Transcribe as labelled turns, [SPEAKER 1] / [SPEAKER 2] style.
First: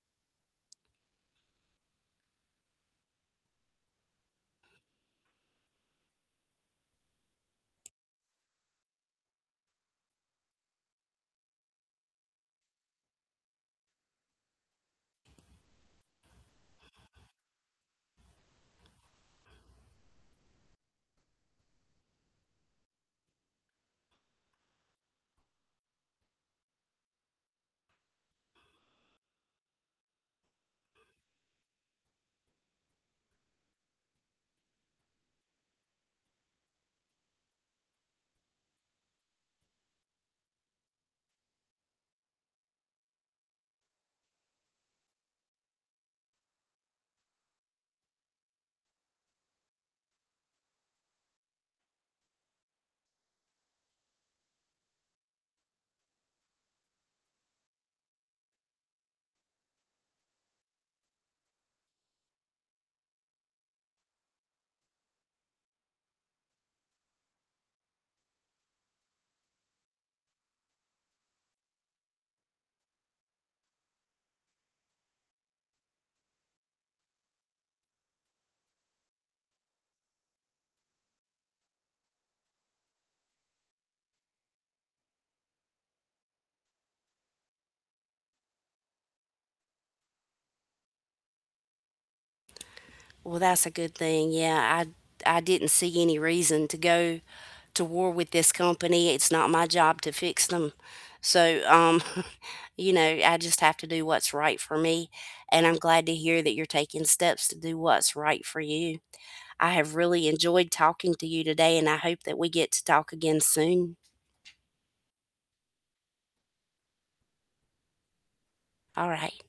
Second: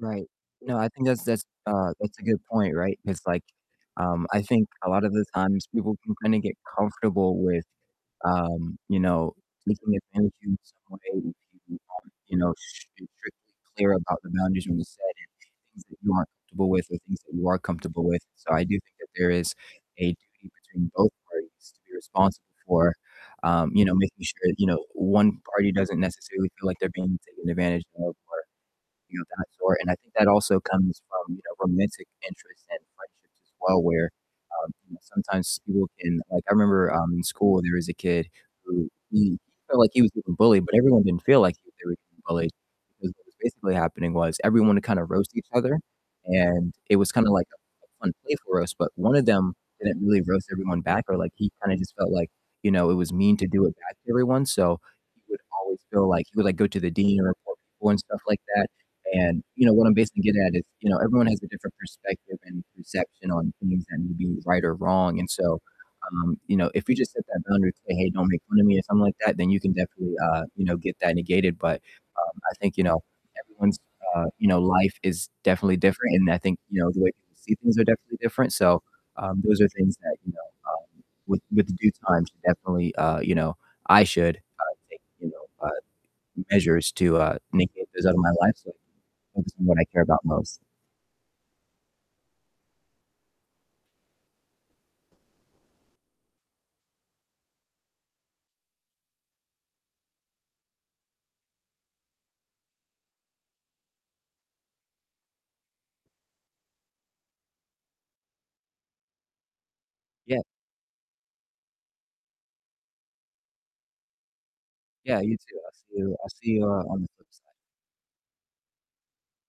[SPEAKER 1] Right, no, I think that's that's, uh, that's a good point, right? It's like, um, I think a lot of the times people can kinda get comfortable with, um, you know, taking advantage in some way if you aren't, you know, sh strictly clear about the boundaries you've set and things that you aren't comfortable with or things that you are comfortable with, so I do think that there is a duty between both parties to be responsible for, um, you know, making sure, you know, 1 party doesn't necessarily feel, like, they're being taken advantage of or, you know, that sort, and I think that also comes from, you know, romantic interests and friendships as well, where, um, you know, sometimes people can like, I remember, um, in school there is a kid who he felt, like, he was getting bullied, but everyone didn't feel, like, they were getting bullied, because what was basically happening was everyone would kinda roast each other? And it was kinda, like, a a fun play for us, but one of them didn't really roast everyone back or, like, he kinda just felt like, you know, it was mean to do it back to everyone, so he would always feel, like, he would, like, go to the dean and report people and stuff like that, and, you know, what I'm basically getting at is, you know, everyone has a different perspective and perception on things that may be right or wrong, and so, um, you know, if you just set that boundary and say, "Hey, don't make fun of me," or something like that, then you can definitely, uh, you know, get that negated, but, um, I think, you know, everyone's, uh, you know, life is definitely different, and I think, you know, the way people see things are definitely different, so, um, those are things that, you know, um, with with the due time should definitely, uh, you know, I should, uh, take, you know, uh, measures to, uh, negate those out of my life so I can focus on what I care about most.
[SPEAKER 2] Well, that's a good thing, yeah, I'd I didn't see any reason to go to war with this company; it's not my job to fix them, so, um, you know, I just have to do what's right for me, and I'm glad to hear that you're taking steps to do what's right for you. I have really
[SPEAKER 1] Yep.
[SPEAKER 2] enjoyed talking to you today, and I hope that we get to talk again soon.
[SPEAKER 1] Yeah, you too, I'll see you I'll see you, uh, on the flip side.
[SPEAKER 2] Alright.